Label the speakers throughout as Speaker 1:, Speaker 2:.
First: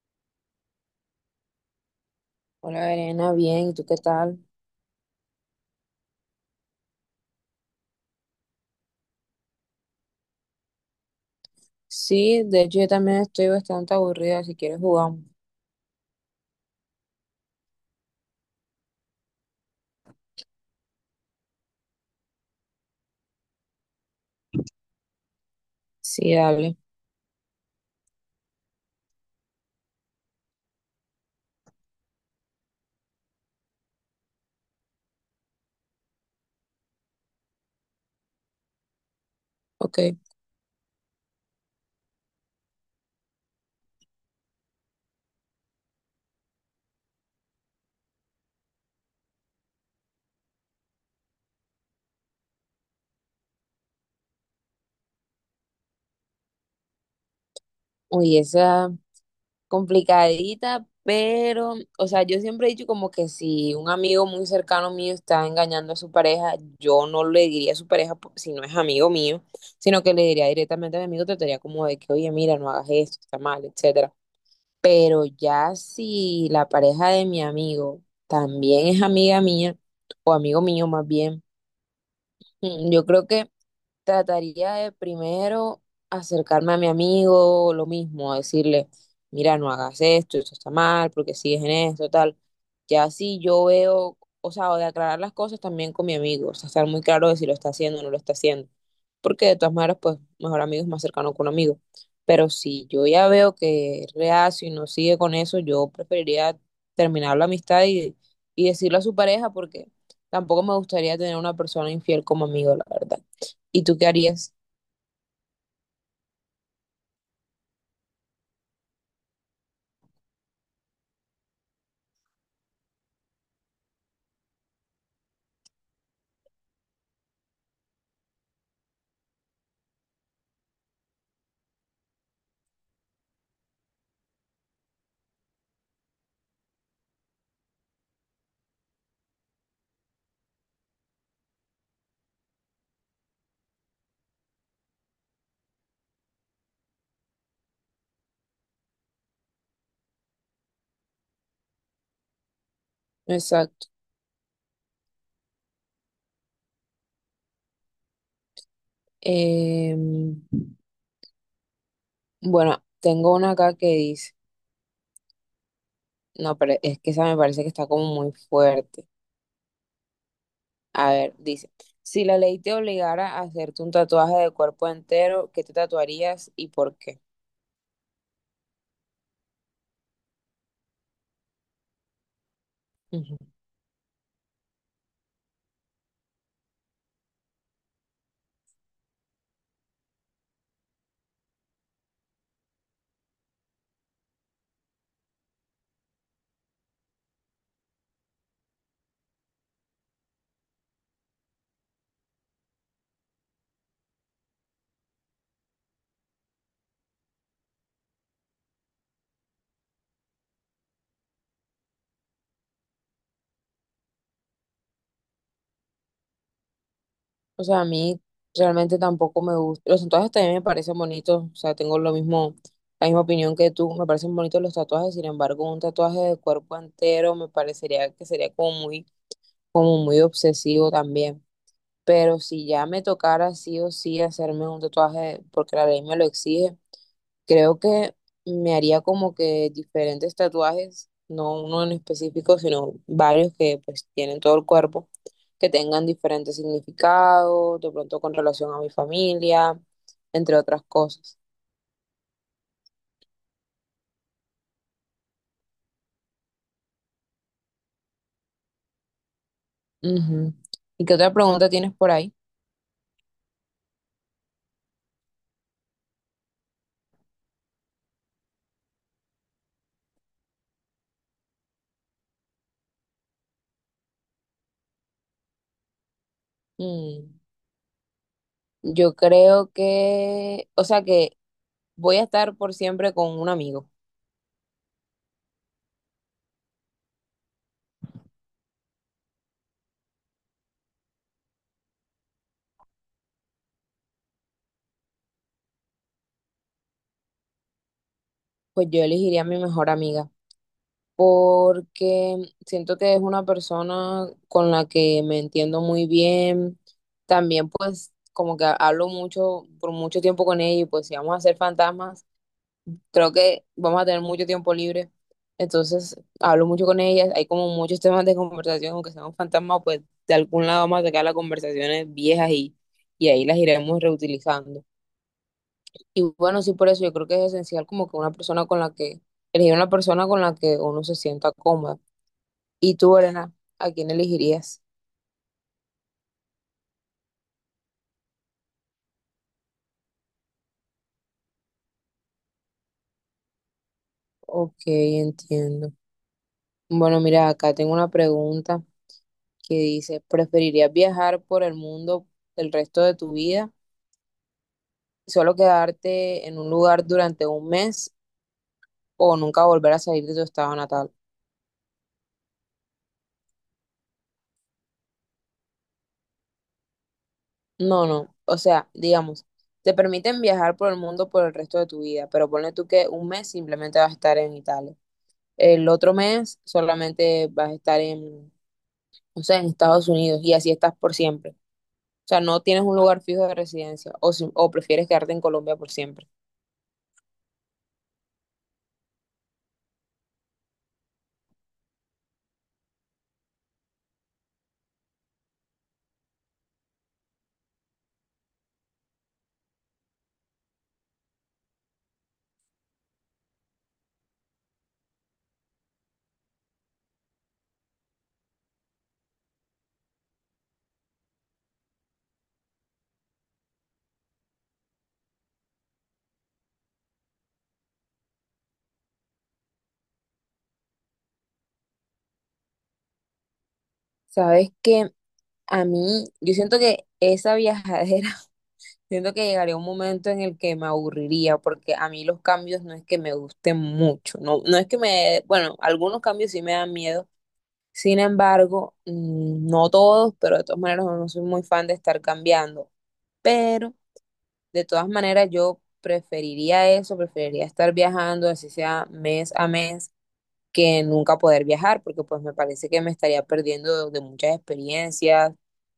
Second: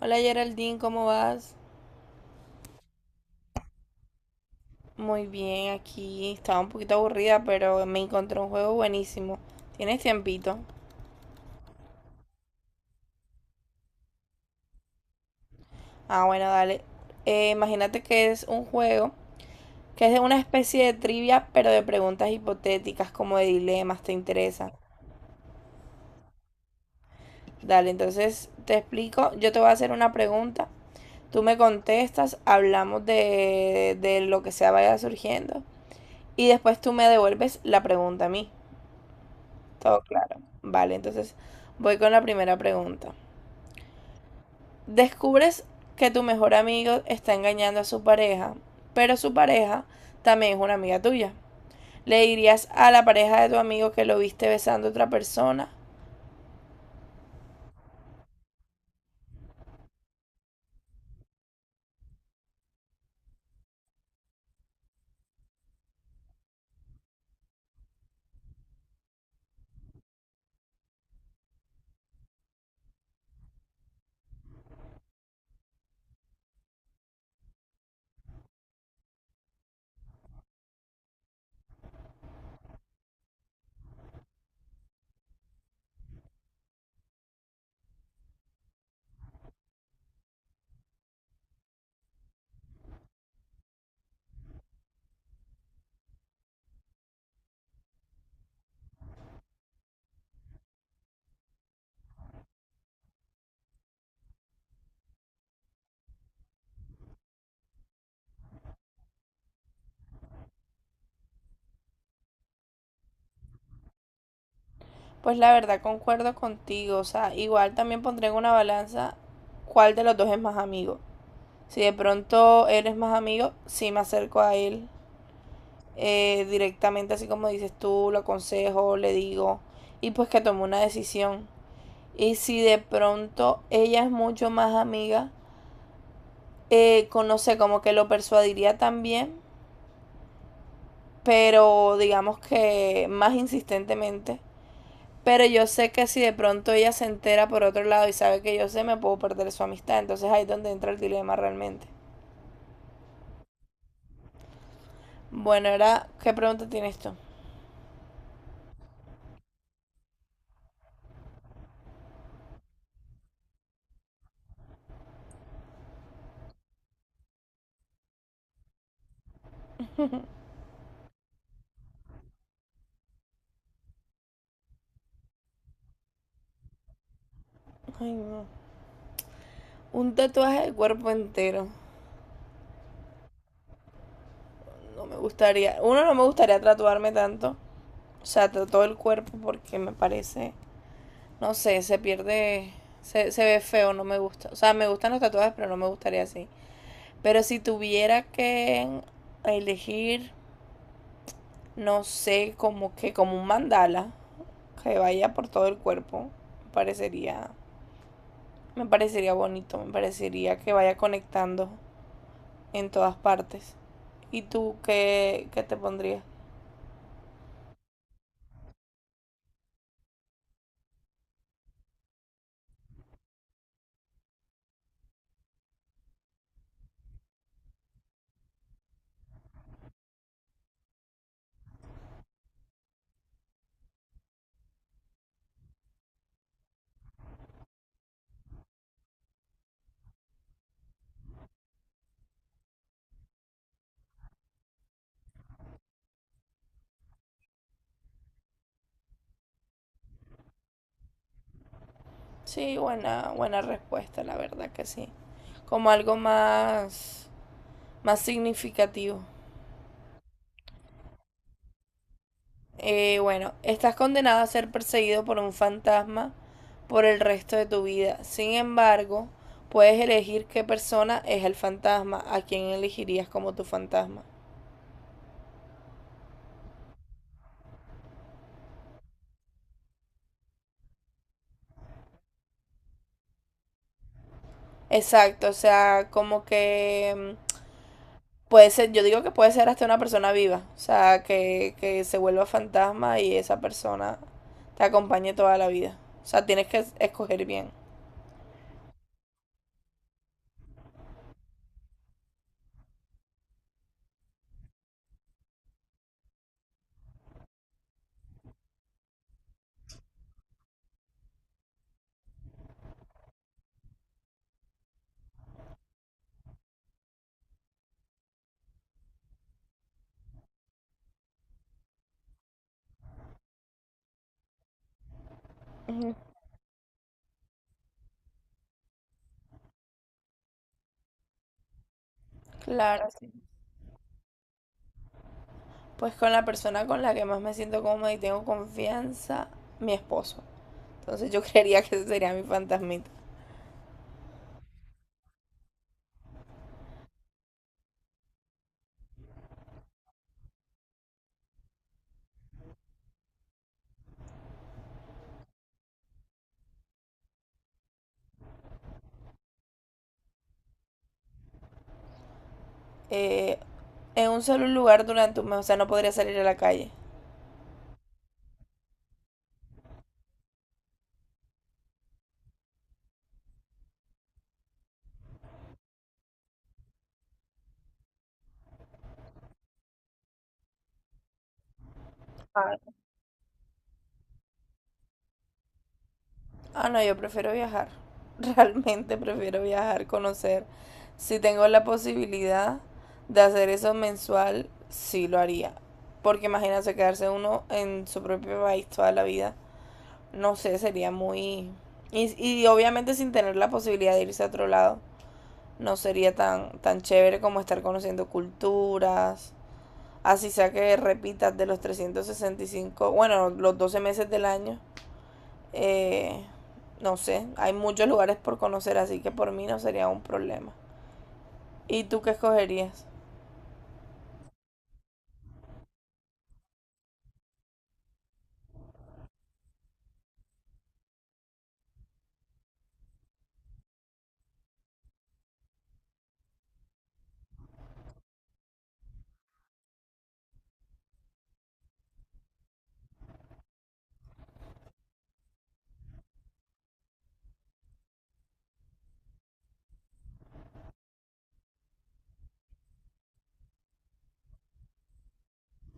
Speaker 1: Hola Geraldine, ¿cómo vas?
Speaker 2: Hola, Elena, bien, ¿y tú qué tal?
Speaker 1: Muy bien, aquí estaba un poquito aburrida, pero me encontré un juego buenísimo. ¿Tienes tiempito?
Speaker 2: Sí, de hecho yo también estoy bastante aburrida, si quieres jugamos.
Speaker 1: Ah, bueno, dale. Imagínate que es un juego que es de una especie de trivia, pero de preguntas hipotéticas, como de dilemas, ¿te interesa?
Speaker 2: Sí, dale,
Speaker 1: Dale, entonces te explico. Yo te voy a hacer una pregunta, tú me contestas, hablamos de lo que sea vaya surgiendo, y después tú me devuelves la pregunta a mí.
Speaker 2: ok.
Speaker 1: Todo claro. Vale, entonces voy con la primera pregunta. Descubres que tu mejor amigo está engañando a su pareja, pero su pareja también es una amiga tuya. ¿Le dirías a la pareja de tu amigo que lo viste besando a otra persona?
Speaker 2: Uy, esa complicadita, pero, o sea, yo siempre he dicho como que si un amigo muy cercano mío está engañando a su pareja, yo no le diría a su pareja po- si no es amigo mío, sino que le diría directamente a mi amigo, trataría como de que, oye, mira, no hagas esto, está mal, etcétera. Pero ya si la pareja de mi amigo también es amiga mía, o amigo mío más bien, mm, yo creo que trataría de primero acercarme a mi amigo, lo mismo, a decirle, mira, no hagas esto, esto está mal, porque sigues en esto, tal. Ya si yo veo, o sea, o de aclarar las cosas también con mi amigo, o sea, estar muy claro de si lo está haciendo o no lo está haciendo, porque de todas maneras, pues, mejor amigo es más cercano que un amigo. Pero si yo ya veo que es reacio y no sigue con eso, yo preferiría terminar la amistad y decirlo a su pareja, porque tampoco me gustaría tener una persona infiel como amigo, la verdad. ¿Y tú qué harías?
Speaker 1: Pues la verdad concuerdo contigo, o sea, igual también pondré en una balanza cuál de los dos es más amigo. Si de pronto él es más amigo, sí me acerco a él directamente, así como dices tú, lo aconsejo, le digo, y pues que tome una decisión. Y si de pronto ella es mucho más amiga, no sé, como que lo persuadiría también, pero digamos que más insistentemente. Pero yo sé que si de pronto ella se entera por otro lado y sabe que yo sé, me puedo perder su amistad. Entonces ahí es donde entra el dilema realmente.
Speaker 2: Exacto.
Speaker 1: Bueno, ahora, ¿qué pregunta tiene esto?
Speaker 2: Em, bueno, tengo una acá que dice, no, pero es que esa me parece que está como muy fuerte. A ver, dice, si la ley te obligara a hacerte un tatuaje de cuerpo entero, ¿qué te tatuarías y por qué?
Speaker 1: Ay, no. Un tatuaje del cuerpo entero.
Speaker 2: Ujú.
Speaker 1: No me gustaría. Uno, no me gustaría tatuarme tanto. O sea, todo el cuerpo porque me parece no sé, se pierde, se ve feo, no me gusta. O sea, me gustan los tatuajes, pero no me gustaría así. Pero si tuviera que elegir, no sé, como que como un mandala que vaya por todo el cuerpo, me parecería, me parecería bonito, me parecería que vaya conectando en todas partes. ¿Y tú qué te pondrías?
Speaker 2: O sea, a mí realmente tampoco me gusta. Los tatuajes también me parecen bonitos, o sea, tengo lo mismo, la misma opinión que tú, me parecen bonitos los tatuajes, sin embargo, un tatuaje de cuerpo entero me parecería que sería como muy obsesivo también. Pero si ya me tocara sí o sí hacerme un tatuaje, porque la ley me lo exige, creo que me haría como que diferentes tatuajes, no uno en específico, sino varios que pues tienen todo el cuerpo, que tengan diferentes significados, de pronto con relación a mi familia, entre otras cosas.
Speaker 1: Sí, buena, buena respuesta, la verdad que sí. Como algo más, más significativo.
Speaker 2: Ujú. ¿Y qué otra pregunta tienes por ahí?
Speaker 1: Bueno, estás condenado a ser perseguido por un fantasma por el resto de tu vida. Sin embargo, puedes elegir qué persona es el fantasma, a quién elegirías como tu fantasma.
Speaker 2: Mm, yo creo que, o sea que voy a estar por siempre con un amigo.
Speaker 1: Exacto, o sea, como que mm, puede ser, yo digo que puede ser hasta una persona viva, o sea, que se vuelva fantasma y esa persona te acompañe toda la vida. O sea, tienes que escoger bien.
Speaker 2: Pues yo elegiría a mi mejor amiga, porque siento que es una persona con la que me entiendo muy bien. También pues como que hablo mucho, por mucho tiempo con ella y pues si vamos a ser fantasmas, creo que vamos a tener mucho tiempo libre. Entonces hablo mucho con ella, hay como muchos temas de conversación, aunque seamos fantasmas, pues de algún lado vamos a sacar las conversaciones viejas y ahí las iremos reutilizando.
Speaker 1: Ujú.
Speaker 2: Y bueno, sí, por eso yo creo que es esencial como que una persona con la que, elegir una persona con la que uno se sienta cómoda. ¿Y
Speaker 1: Claro,
Speaker 2: tú,
Speaker 1: sí.
Speaker 2: Elena, a quién elegirías?
Speaker 1: Pues con la persona con la que más me siento cómoda y tengo confianza, mi esposo. Entonces yo creería que ese sería mi fantasmita.
Speaker 2: Ok, entiendo. Bueno, mira, acá tengo una pregunta que dice, ¿preferirías viajar por el mundo el resto de tu vida y solo quedarte en un lugar durante un mes o nunca volver a salir de tu estado natal?
Speaker 1: Eh, en un solo lugar durante un mes, o sea, no podría salir a la calle.
Speaker 2: No, no. O sea, digamos, te permiten viajar por el mundo por el resto de tu vida, pero ponle tú que un mes simplemente vas a estar en Italia. El otro mes solamente vas a estar en, no sé, en Estados Unidos y así estás por siempre. O sea, no
Speaker 1: Ah,
Speaker 2: tienes un lugar fijo de residencia o, si- o prefieres quedarte en Colombia por siempre.
Speaker 1: Ah, no, yo prefiero viajar. Realmente prefiero viajar, conocer. Si tengo la posibilidad de hacer eso mensual, sí lo haría. Porque imagínense quedarse uno en su propio país toda la vida. No sé, sería muy... Y, y obviamente sin tener la posibilidad de irse a otro lado, no sería tan chévere como estar conociendo culturas. Así sea que repitas de los 365 bueno, los 12 meses del año. Eh, no sé, hay muchos lugares por conocer, así que por mí no sería un problema. ¿Y tú qué escogerías?
Speaker 2: Sabes que a mí, yo siento que esa viajadera, siento que llegaría un momento en el que me aburriría, porque a mí los cambios no es que me gusten mucho, no, no es que me, bueno, algunos cambios sí me dan miedo, sin embargo, no todos, pero de todas maneras no soy muy fan de estar cambiando, pero de todas maneras, yo preferiría eso, preferiría estar viajando, así sea mes a mes, que nunca poder viajar, porque pues me parece que me estaría perdiendo de muchas experiencias,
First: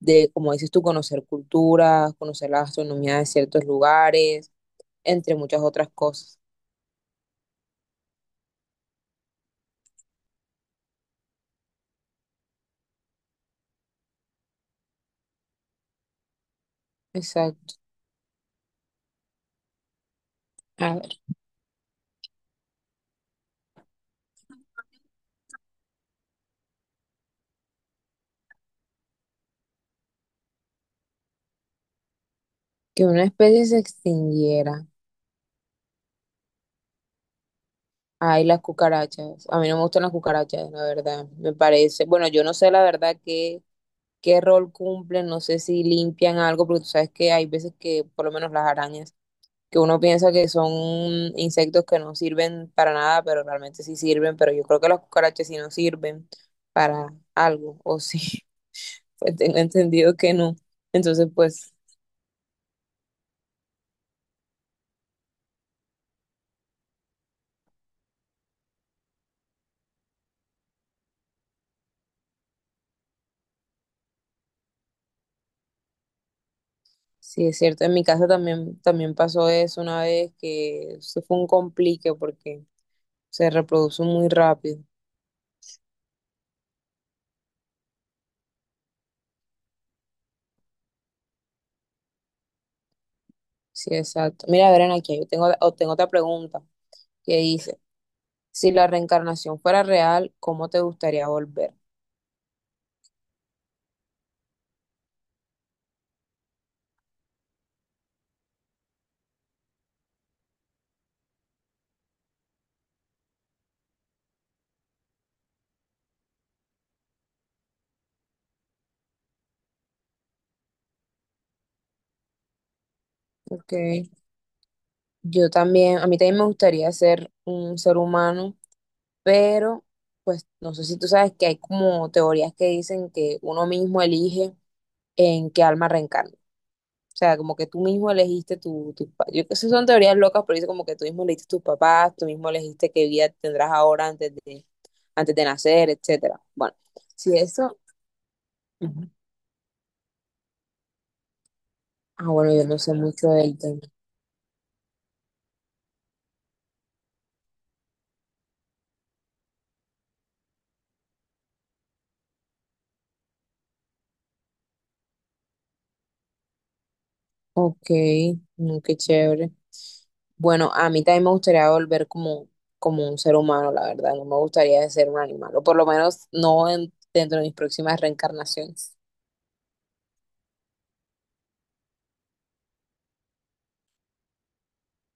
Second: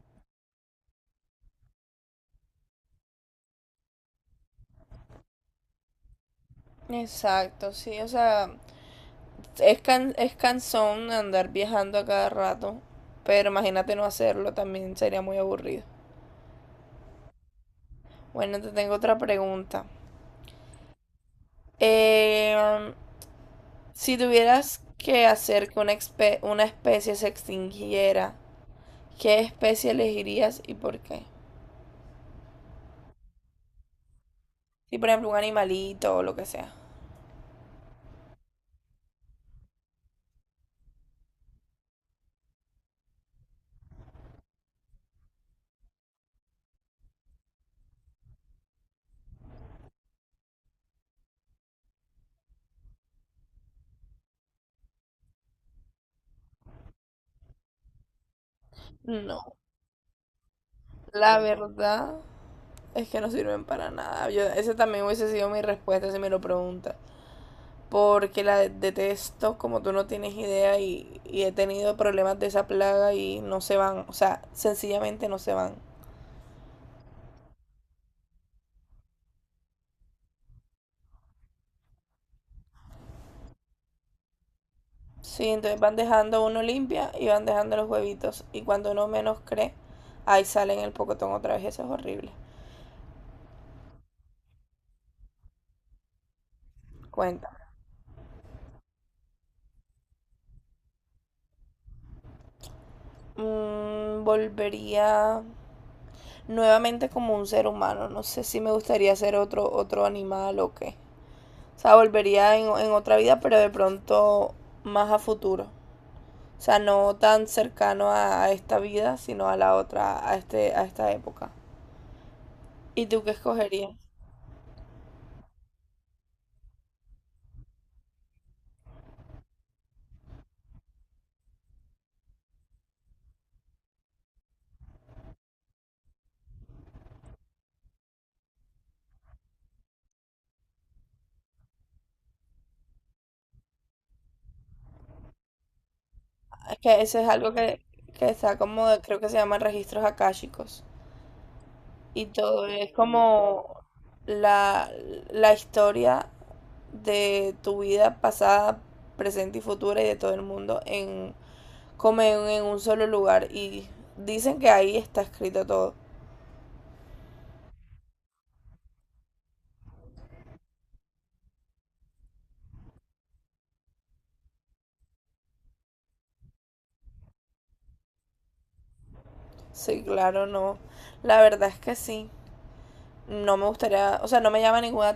Speaker 2: de, como dices tú, conocer culturas, conocer la gastronomía de ciertos lugares, entre muchas otras cosas.
Speaker 1: Exacto, sí, o sea, es cansón andar viajando a cada rato, pero imagínate no hacerlo, también sería muy aburrido.
Speaker 2: Exacto.
Speaker 1: Bueno, te tengo otra pregunta.
Speaker 2: A ver,
Speaker 1: Eh, si tuvieras que hacer que una especie se extinguiera, ¿qué especie elegirías y por qué?
Speaker 2: que una especie se extinguiera.
Speaker 1: Si, por ejemplo, un animalito o lo que sea.
Speaker 2: Ay, las cucarachas. A mí no me gustan las cucarachas, la verdad. Me parece, bueno, yo no sé la verdad que qué rol cumplen, no sé si limpian algo, porque tú sabes que hay veces que, por lo menos las arañas, que uno piensa que son insectos que no sirven para nada, pero realmente sí sirven, pero yo creo que las cucarachas sí no sirven para algo, o sí, pues
Speaker 1: No,
Speaker 2: tengo entendido que no. Entonces,
Speaker 1: la
Speaker 2: pues
Speaker 1: verdad es que no sirven para nada. Yo, esa también hubiese sido mi respuesta si me lo preguntas. Porque la detesto, como tú no tienes idea, y he tenido problemas de esa plaga y no se van. O sea, sencillamente no se van.
Speaker 2: sí es cierto, en mi casa también, también pasó eso una vez, que eso fue un complique porque se reproduce muy rápido.
Speaker 1: Sí, entonces van dejando uno limpia y van dejando los huevitos. Y cuando uno menos cree, ahí sale en el pocotón otra vez. Eso es horrible.
Speaker 2: Sí, exacto. Mira, Verena, aquí yo tengo, o tengo otra pregunta que
Speaker 1: Cuéntame.
Speaker 2: dice, si la reencarnación fuera real, ¿cómo te gustaría volver?
Speaker 1: Mm, volvería nuevamente como un ser humano. No sé si me gustaría ser otro, otro animal o qué. O sea, volvería en otra vida, pero de pronto más a futuro. O sea, no tan cercano a esta vida, sino a la otra, a esta época. ¿Y tú qué
Speaker 2: Ok.
Speaker 1: escogerías?
Speaker 2: Yo también, a mí también me gustaría ser un ser humano, pero pues no sé si tú sabes que hay como teorías que dicen que uno mismo elige en qué alma reencarna. O sea, como que tú mismo elegiste tu, tu pa- yo que sé, son teorías locas, pero dice como que tú mismo elegiste tus papás, tú mismo elegiste qué vida tendrás ahora antes de nacer, etcétera. Bueno,
Speaker 1: Es que eso es
Speaker 2: si
Speaker 1: algo
Speaker 2: eso,
Speaker 1: que está como,
Speaker 2: ujú,
Speaker 1: creo que se llama registros akáshicos.
Speaker 2: ah,
Speaker 1: Y
Speaker 2: bueno,
Speaker 1: todo
Speaker 2: yo no
Speaker 1: es
Speaker 2: sé mucho del
Speaker 1: como
Speaker 2: tema.
Speaker 1: la, la historia de tu vida pasada, presente y futura y de todo el mundo en, como en un solo lugar. Y dicen que ahí está escrito todo.
Speaker 2: Ok, no, qué chévere. Bueno, a mí también me gustaría volver como, como un ser humano, la verdad. No me gustaría ser un animal, o por lo menos no en- dentro de mis próximas reencarnaciones.
Speaker 1: Sí, claro, no. La verdad es que sí. No me gustaría, o sea, no me llama ninguna,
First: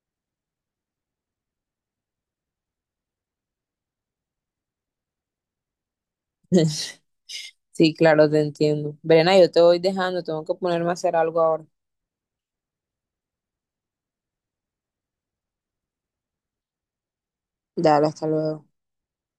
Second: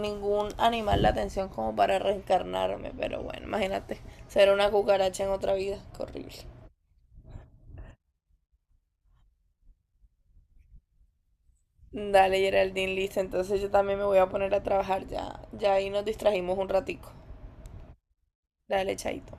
Speaker 1: ningún animal la atención como para reencarnarme, pero bueno, imagínate, ser una cucaracha en otra vida, qué horrible.
Speaker 2: Sí, claro, te entiendo. Verena, yo te voy dejando, tengo que ponerme a hacer algo ahora.
Speaker 1: Dale, Geraldine, listo, entonces yo también me voy a poner a trabajar ya ahí nos distrajimos un ratico.
Speaker 2: Dale, hasta luego.
Speaker 1: Dale, chaito.